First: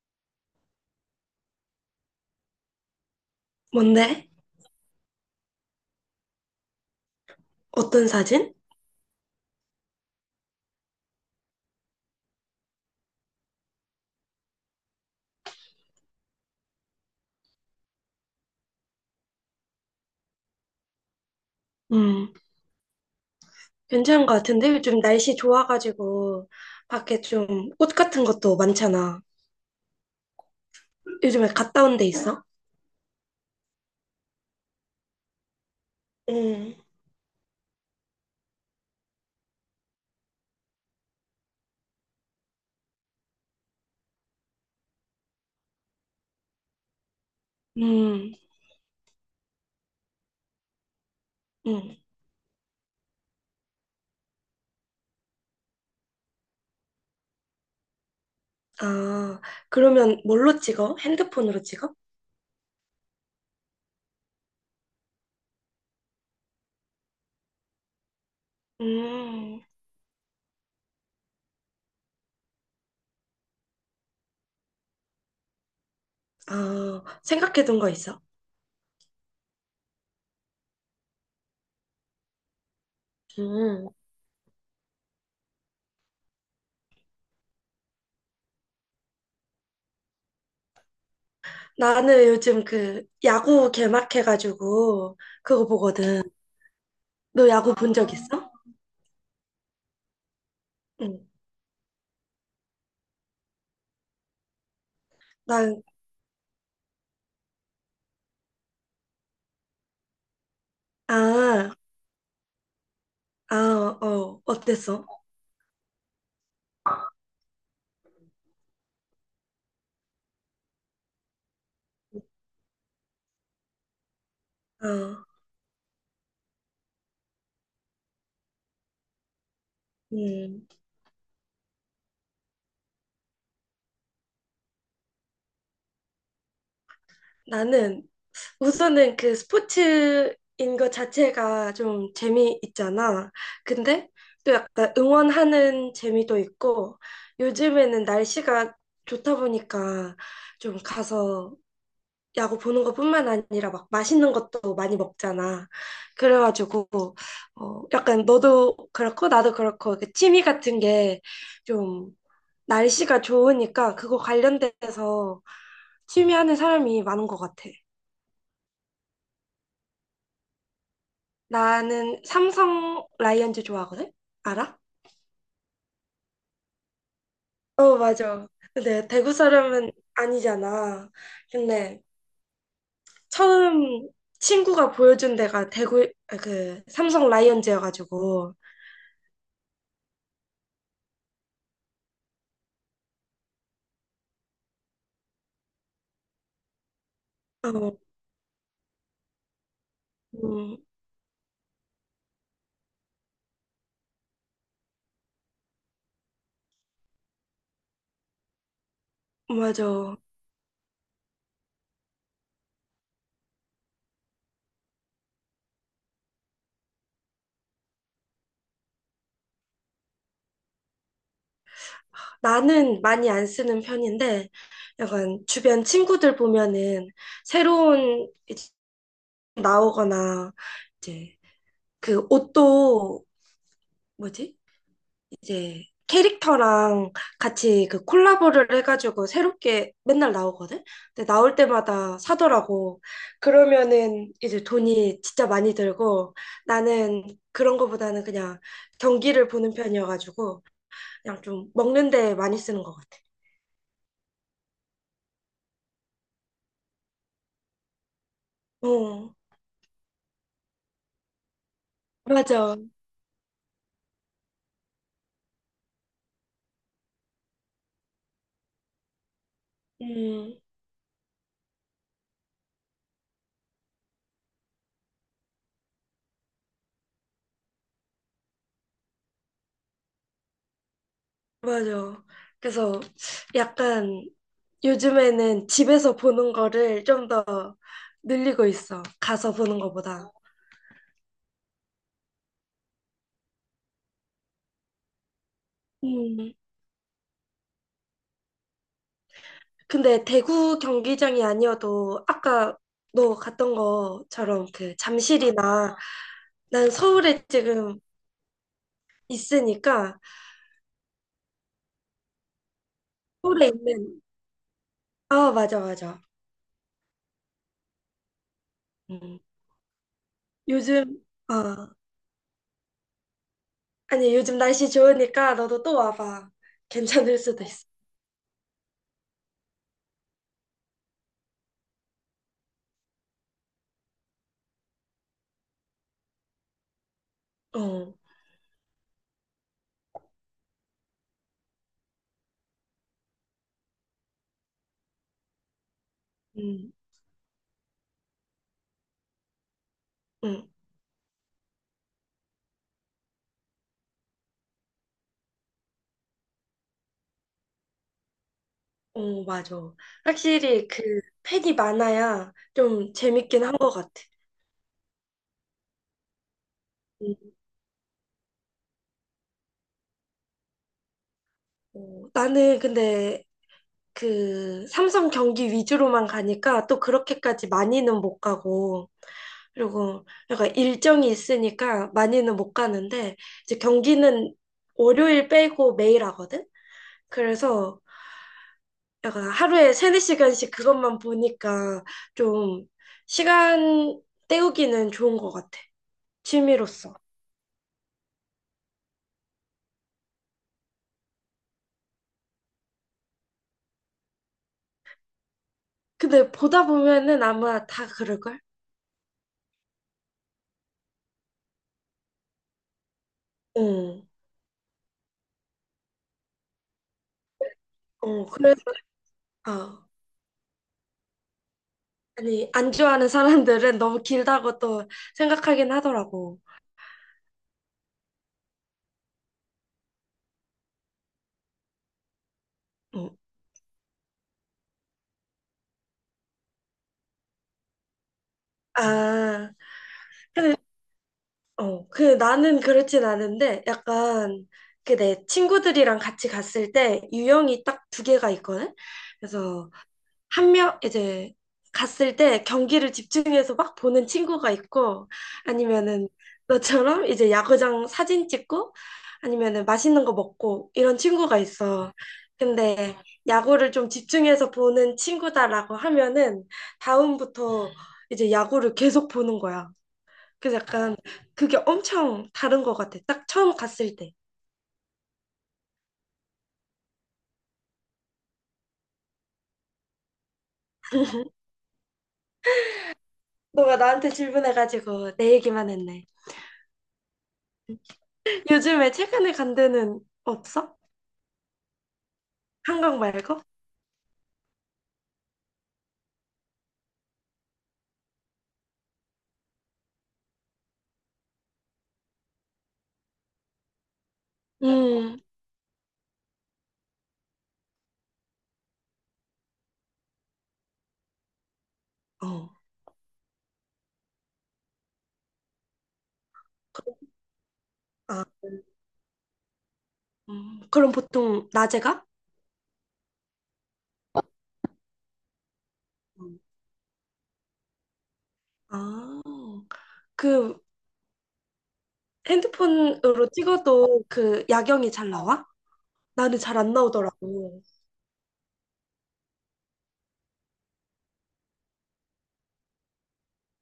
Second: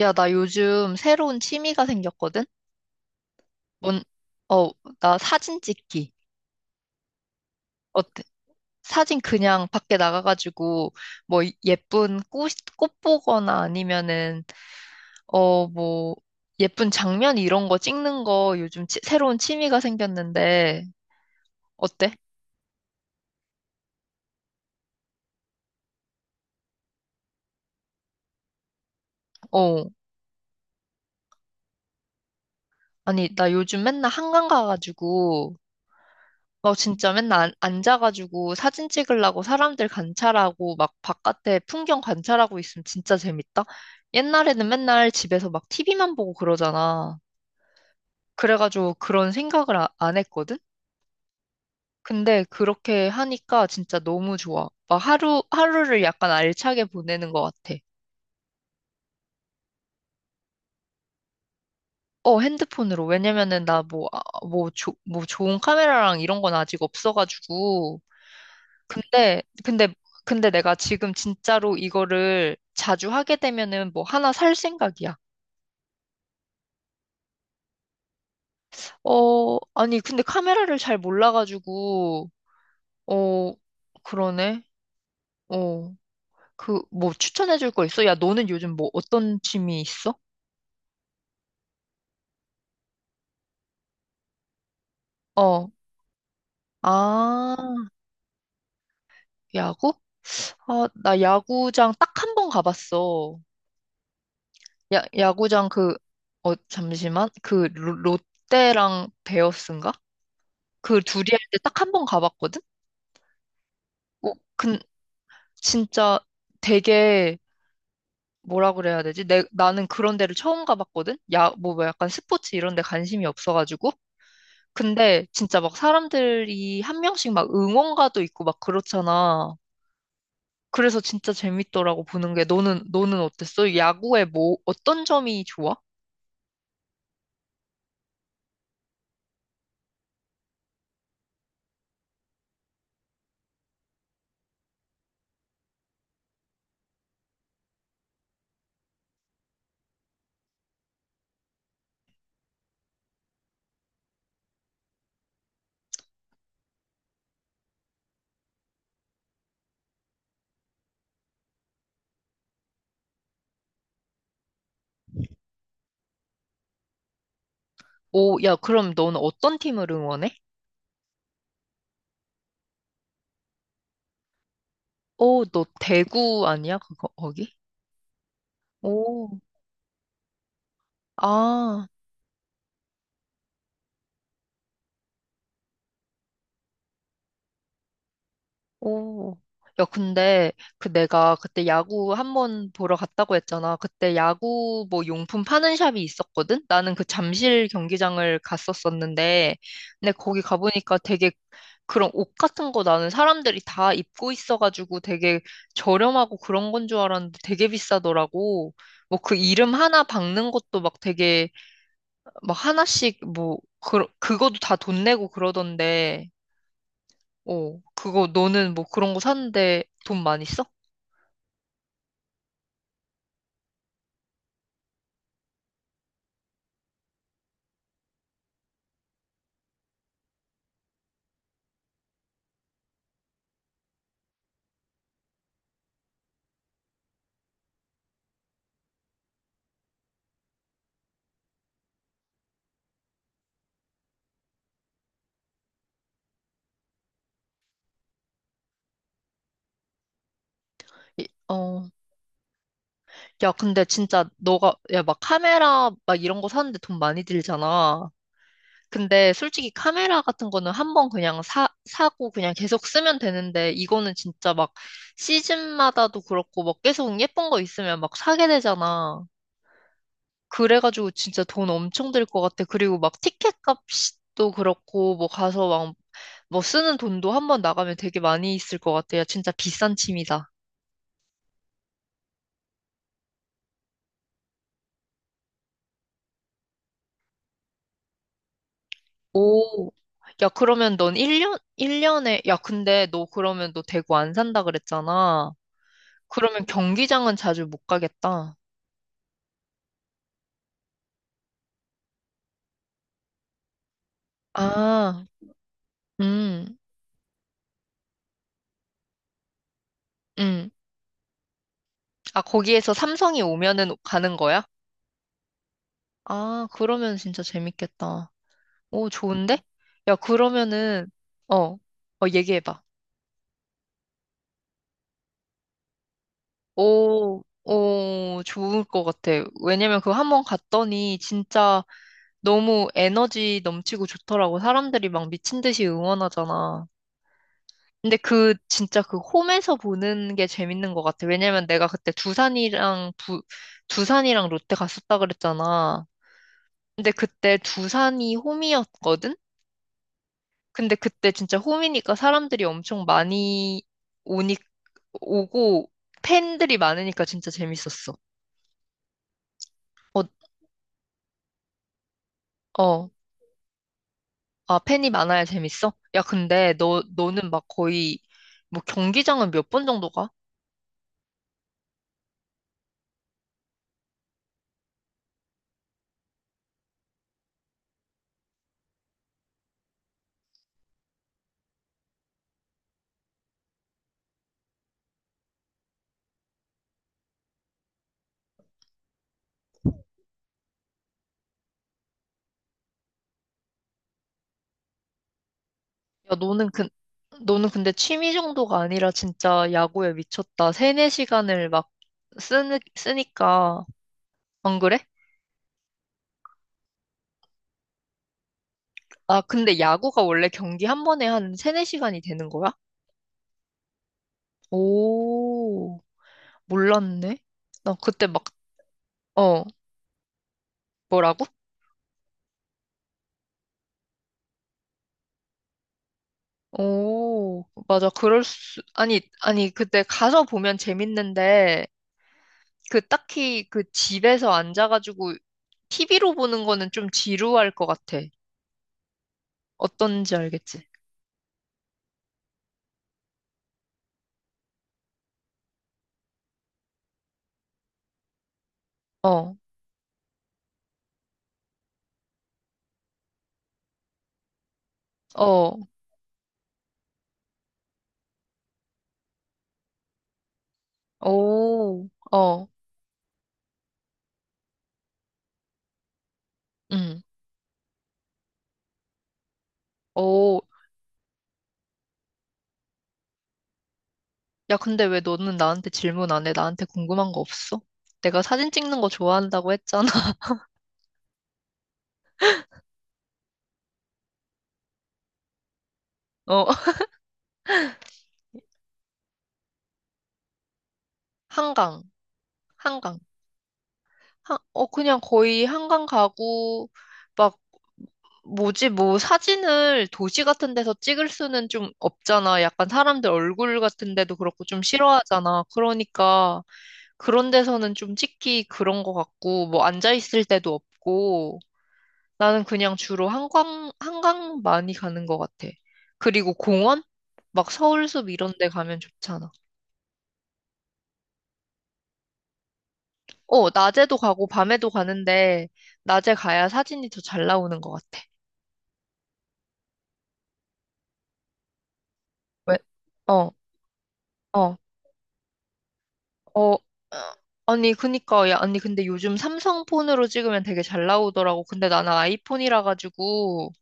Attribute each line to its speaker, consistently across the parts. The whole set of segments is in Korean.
Speaker 1: 야, 나 요즘 새로운 취미가 생겼거든? 뭔,
Speaker 2: 뭔데?
Speaker 1: 어, 나 사진 찍기.
Speaker 2: 어떤
Speaker 1: 어때?
Speaker 2: 사진?
Speaker 1: 사진 그냥 밖에 나가가지고, 뭐, 예쁜 꽃 보거나 아니면은, 뭐, 예쁜 장면 이런 거 찍는 거 요즘 새로운 취미가 생겼는데, 어때?
Speaker 2: 음, 괜찮은 것 같은데? 요즘 날씨 좋아가지고, 밖에 좀 꽃 같은 것도 많잖아.
Speaker 1: 어,
Speaker 2: 요즘에 갔다 온 데 있어?
Speaker 1: 아니, 나 요즘 맨날 한강 가가지고, 너
Speaker 2: 응,
Speaker 1: 진짜 맨날 앉아가지고 사진 찍으려고 사람들 관찰하고 막 바깥에 풍경 관찰하고 있으면 진짜 재밌다. 옛날에는 맨날 집에서 막 TV만 보고 그러잖아.
Speaker 2: 음,
Speaker 1: 그래가지고 그런 생각을 안 했거든?
Speaker 2: 음.
Speaker 1: 근데 그렇게 하니까 진짜 너무 좋아. 막 하루, 하루를 약간 알차게 보내는 것 같아.
Speaker 2: 아, 그러면 뭘로 찍어? 핸드폰으로 찍어?
Speaker 1: 어, 핸드폰으로. 왜냐면은 나 뭐, 뭐, 뭐 좋은 카메라랑 이런 건 아직 없어가지고. 근데,
Speaker 2: 음,
Speaker 1: 근데, 근데 내가 지금 진짜로 이거를 자주 하게 되면은 뭐 하나 살 생각이야.
Speaker 2: 아, 생각해둔 거 있어?
Speaker 1: 어, 아니, 근데 카메라를 잘 몰라가지고, 어,
Speaker 2: 음,
Speaker 1: 그러네. 어, 뭐 추천해줄 거 있어? 야, 너는 요즘 뭐 어떤 취미 있어?
Speaker 2: 나는 요즘 그 야구 개막해가지고, 그거
Speaker 1: 어,
Speaker 2: 보거든. 너
Speaker 1: 아,
Speaker 2: 야구 본 적 있어?
Speaker 1: 야구? 아,
Speaker 2: 응.
Speaker 1: 나 야구장 딱 한 번 가봤어. 야, 야구장
Speaker 2: 난,
Speaker 1: 잠시만. 롯데랑 베어스인가? 그 둘이 할 때
Speaker 2: 아,
Speaker 1: 딱 한 번 가봤거든?
Speaker 2: 아,
Speaker 1: 어,
Speaker 2: 어,
Speaker 1: 근
Speaker 2: 어땠어?
Speaker 1: 진짜 되게 뭐라 그래야 되지? 나는 그런 데를 처음 가봤거든? 야, 뭐, 뭐 약간 스포츠 이런 데 관심이 없어가지고.
Speaker 2: 어.
Speaker 1: 근데 진짜 막 사람들이 한 명씩 막 응원가도 있고 막 그렇잖아.
Speaker 2: 음,
Speaker 1: 그래서 진짜 재밌더라고 보는 게. 너는 어땠어? 야구에 뭐, 어떤 점이 좋아?
Speaker 2: 나는 우선은 그 스포츠인 것 자체가 좀 재미있잖아. 근데 또 약간 응원하는 재미도 있고 요즘에는 날씨가 좋다 보니까 좀 가서 야구 보는 것뿐만 아니라 막 맛있는 것도 많이 먹잖아. 그래가지고 어, 약간 너도 그렇고 나도 그렇고 그 취미 같은 게좀 날씨가 좋으니까 그거 관련돼서 취미하는 사람이 많은 것 같아.
Speaker 1: 오, 야, 그럼 너는 어떤 팀을 응원해?
Speaker 2: 나는 삼성 라이언즈 좋아하거든? 알아?
Speaker 1: 오, 너 대구 아니야? 그거, 거기?
Speaker 2: 어, 맞아. 근데
Speaker 1: 오,
Speaker 2: 대구 사람은 아니잖아.
Speaker 1: 아.
Speaker 2: 근데 처음 친구가 보여준 데가 대구, 아, 그, 삼성 라이언즈여가지고.
Speaker 1: 오. 야, 근데 그 내가 그때 야구 한번 보러 갔다고 했잖아. 그때 야구 뭐 용품 파는 샵이 있었거든? 나는 그 잠실
Speaker 2: 어,
Speaker 1: 경기장을 갔었었는데, 근데 거기
Speaker 2: 음,
Speaker 1: 가보니까 되게 그런 옷 같은 거 나는 사람들이 다 입고 있어가지고 되게 저렴하고 그런 건 줄 알았는데 되게 비싸더라고. 뭐 그 이름 하나
Speaker 2: 맞아.
Speaker 1: 박는 것도 막 되게 막 하나씩 뭐 그, 그거도 다 돈 내고 그러던데. 어, 그거 너는 뭐 그런 거 사는데 돈 많이 써?
Speaker 2: 나는 많이 안 쓰는 편인데, 약간 주변 친구들 보면은 새로운 이제 나오거나, 이제 그 옷도 뭐지? 이제 캐릭터랑 같이 그 콜라보를 해가지고 새롭게 맨날 나오거든? 근데 나올 때마다 사더라고. 그러면은 이제 돈이 진짜 많이 들고 나는 그런 거보다는 그냥 경기를 보는 편이어가지고
Speaker 1: 이-
Speaker 2: 그냥 좀
Speaker 1: 어,
Speaker 2: 먹는 데 많이 쓰는 것 같아.
Speaker 1: 야, 근데 진짜 너가, 야, 막 카메라 막 이런 거 사는데 돈 많이 들잖아. 근데
Speaker 2: 어,
Speaker 1: 솔직히 카메라 같은 거는 한 번 그냥 사고 그냥
Speaker 2: 맞아.
Speaker 1: 계속 쓰면 되는데 이거는 진짜 막 시즌마다도 그렇고 막 계속 예쁜 거 있으면 막 사게 되잖아.
Speaker 2: 음.
Speaker 1: 그래가지고 진짜 돈 엄청 들 것 같아. 그리고 막 티켓 값도 그렇고 뭐 가서 막 뭐 쓰는 돈도 한 번 나가면 되게 많이 있을 것 같아. 야, 진짜 비싼 취미다.
Speaker 2: 맞아. 그래서 약간 요즘에는 집에서 보는 거를 좀 더 늘리고 있어. 가서 보는
Speaker 1: 오,
Speaker 2: 거보다.
Speaker 1: 야, 그러면 넌 1년, 일 년에 야, 근데 너 그러면 너 대구 안 산다 그랬잖아.
Speaker 2: 음.
Speaker 1: 그러면 경기장은 자주 못 가겠다.
Speaker 2: 근데 대구 경기장이 아니어도 아까 너 갔던 것처럼 그
Speaker 1: 아,
Speaker 2: 잠실이나
Speaker 1: 음,
Speaker 2: 난 서울에 지금 있으니까
Speaker 1: 음. 아, 거기에서 삼성이
Speaker 2: 서울에
Speaker 1: 오면은
Speaker 2: 있는
Speaker 1: 가는 거야?
Speaker 2: 아 맞아 맞아.
Speaker 1: 아, 그러면 진짜 재밌겠다. 오,
Speaker 2: 음.
Speaker 1: 좋은데? 야, 그러면은,
Speaker 2: 요즘
Speaker 1: 어, 어, 얘기해봐.
Speaker 2: 아니 요즘 날씨 좋으니까 너도 또 와봐. 괜찮을
Speaker 1: 오,
Speaker 2: 수도 있어.
Speaker 1: 오, 좋을 것 같아. 왜냐면 그거 한번 갔더니 진짜 너무 에너지 넘치고 좋더라고. 사람들이 막 미친 듯이 응원하잖아.
Speaker 2: 어.
Speaker 1: 근데 그, 진짜 그 홈에서 보는 게 재밌는 것 같아. 왜냐면 내가 그때 두산이랑 롯데 갔었다 그랬잖아.
Speaker 2: 음.
Speaker 1: 근데 그때 두산이 홈이었거든?
Speaker 2: 음.
Speaker 1: 근데 그때 진짜 홈이니까 사람들이 엄청 많이 오니, 오고 팬들이 많으니까 진짜 재밌었어.
Speaker 2: 어, 맞아.
Speaker 1: 어,
Speaker 2: 확실히 그 팬이 많아야
Speaker 1: 어.
Speaker 2: 좀 재밌긴 한 것 같아.
Speaker 1: 아, 팬이 많아야 재밌어? 야, 근데 너, 너는
Speaker 2: 음.
Speaker 1: 막 거의 뭐 경기장은 몇 번 정도 가?
Speaker 2: 어, 나는 근데 그 삼성 경기 위주로만 가니까 또 그렇게까지 많이는 못 가고, 그리고 약간 일정이 있으니까 많이는 못 가는데, 이제 경기는 월요일 빼고 매일 하거든? 그래서 약간 하루에 세네 시간씩 그것만 보니까 좀 시간 때우기는 좋은 것 같아.
Speaker 1: 야, 너는 그,
Speaker 2: 취미로서.
Speaker 1: 너는 근데 취미 정도가 아니라 진짜 야구에 미쳤다. 세네 시간을 막 쓰니까. 안 그래?
Speaker 2: 근데 보다 보면은 아마 다 그럴걸?
Speaker 1: 아, 근데 야구가 원래 경기 한 번에 한 세네 시간이 되는 거야?
Speaker 2: 어,
Speaker 1: 오, 몰랐네. 나 그때 막,
Speaker 2: 어, 그래서,
Speaker 1: 어,
Speaker 2: 아,
Speaker 1: 뭐라고?
Speaker 2: 아니, 안 좋아하는 사람들은 너무 길다고 또 생각하긴 하더라고.
Speaker 1: 오, 맞아. 그럴 수, 아니, 아니, 그때 가서 보면 재밌는데, 그
Speaker 2: 어.
Speaker 1: 딱히 그 집에서 앉아가지고 TV로 보는 거는 좀 지루할 것 같아.
Speaker 2: 아,
Speaker 1: 어떤지
Speaker 2: 근데,
Speaker 1: 알겠지?
Speaker 2: 어, 그 나는 그렇진 않은데, 약간, 그 내 친구들이랑 같이 갔을 때 유형이 딱 두 개가 있거든?
Speaker 1: 어.
Speaker 2: 그래서, 한 명 이제 갔을 때 경기를 집중해서 막 보는 친구가 있고
Speaker 1: 어,
Speaker 2: 아니면은 너처럼 이제 야구장 사진 찍고 아니면은 맛있는 거 먹고 이런 친구가
Speaker 1: 오,
Speaker 2: 있어.
Speaker 1: 어,
Speaker 2: 근데 야구를 좀 집중해서 보는 친구다라고 하면은
Speaker 1: 응,
Speaker 2: 다음부터 이제 야구를 계속 보는 거야.
Speaker 1: 오.
Speaker 2: 그래서 약간 그게 엄청 다른 것 같아. 딱 처음 갔을 때.
Speaker 1: 야, 근데 왜 너는 나한테 질문 안 해? 나한테 궁금한 거 없어? 내가 사진 찍는 거 좋아한다고 했잖아.
Speaker 2: 너가 나한테 질문해가지고 내 얘기만 했네.
Speaker 1: 어,
Speaker 2: 요즘에 최근에 간 데는 없어?
Speaker 1: 한강,
Speaker 2: 한강
Speaker 1: 한강.
Speaker 2: 말고?
Speaker 1: 그냥 거의 한강 가고, 막, 뭐지, 뭐, 사진을 도시 같은 데서 찍을 수는 좀 없잖아. 약간 사람들 얼굴 같은 데도 그렇고 좀
Speaker 2: 음,
Speaker 1: 싫어하잖아. 그러니까, 그런 데서는 좀 찍기 그런 거 같고, 뭐, 앉아있을 때도 없고, 나는
Speaker 2: 어,
Speaker 1: 그냥 주로 한강, 한강 많이 가는 것 같아. 그리고 공원? 막 서울숲
Speaker 2: 아,
Speaker 1: 이런 데 가면 좋잖아.
Speaker 2: 그럼 보통 낮에 가?
Speaker 1: 어, 낮에도 가고 밤에도 가는데, 낮에
Speaker 2: 음.
Speaker 1: 가야 사진이 더 잘 나오는 것 같아.
Speaker 2: 아, 그
Speaker 1: 왜?
Speaker 2: 핸드폰으로
Speaker 1: 어,
Speaker 2: 찍어도 그
Speaker 1: 어,
Speaker 2: 야경이 잘 나와? 나는
Speaker 1: 어.
Speaker 2: 잘
Speaker 1: 어,
Speaker 2: 안 나오더라고.
Speaker 1: 아니, 그니까, 야, 아니, 근데 요즘 삼성 폰으로 찍으면 되게 잘 나오더라고. 근데 나는 아이폰이라 가지고,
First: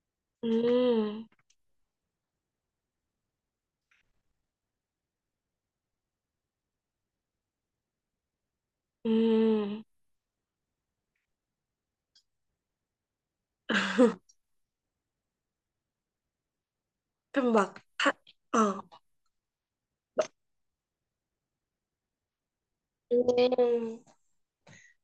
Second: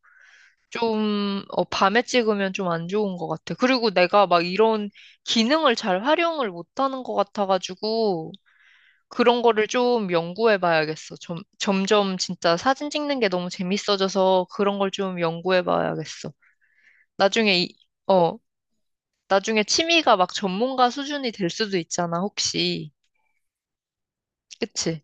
Speaker 2: 음,
Speaker 1: 좀, 밤에 찍으면 좀 안 좋은 것 같아. 그리고 내가 막 이런 기능을 잘 활용을 못하는 것 같아가지고, 그런 거를
Speaker 2: 음.
Speaker 1: 좀 연구해 봐야겠어. 좀, 점점 진짜 사진 찍는 게 너무 재밌어져서 그런 걸 좀 연구해 봐야겠어.
Speaker 2: 그럼
Speaker 1: 나중에, 이-
Speaker 2: 막,
Speaker 1: 어,
Speaker 2: 어,
Speaker 1: 나중에 취미가 막 전문가 수준이 될 수도 있잖아, 혹시.
Speaker 2: 음,
Speaker 1: 그치?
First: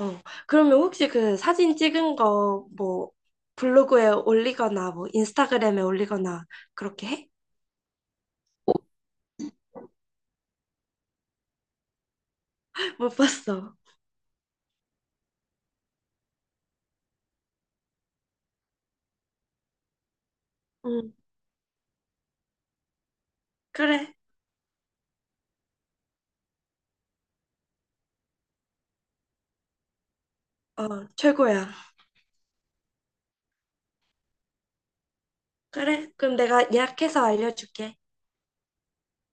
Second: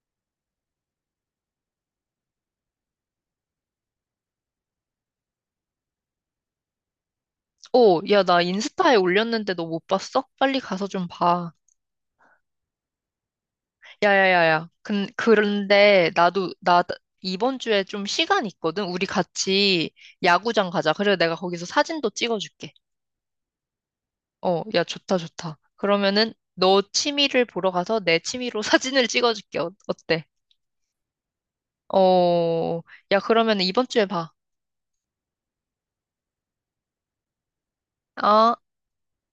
Speaker 2: 어. 그러면 혹시 그 사진 찍은 거 뭐 블로그에 올리거나 뭐 인스타그램에 올리거나 그렇게 해?
Speaker 1: 오, 야, 나 인스타에 올렸는데 너 못 봤어? 빨리 가서 좀 봐.
Speaker 2: 못 봤어.
Speaker 1: 야야야야. 그런데 나도, 나 이번 주에 좀 시간 있거든? 우리 같이 야구장 가자.
Speaker 2: 음,
Speaker 1: 그래, 내가 거기서 사진도 찍어줄게.
Speaker 2: 그래.
Speaker 1: 어, 야, 좋다, 좋다. 그러면은 너 취미를 보러 가서 내 취미로 사진을 찍어줄게. 어때?
Speaker 2: 어, 최고야.
Speaker 1: 어, 야, 그러면 이번 주에 봐.
Speaker 2: 그래, 그럼 내가 예약해서 알려줄게.
Speaker 1: 아.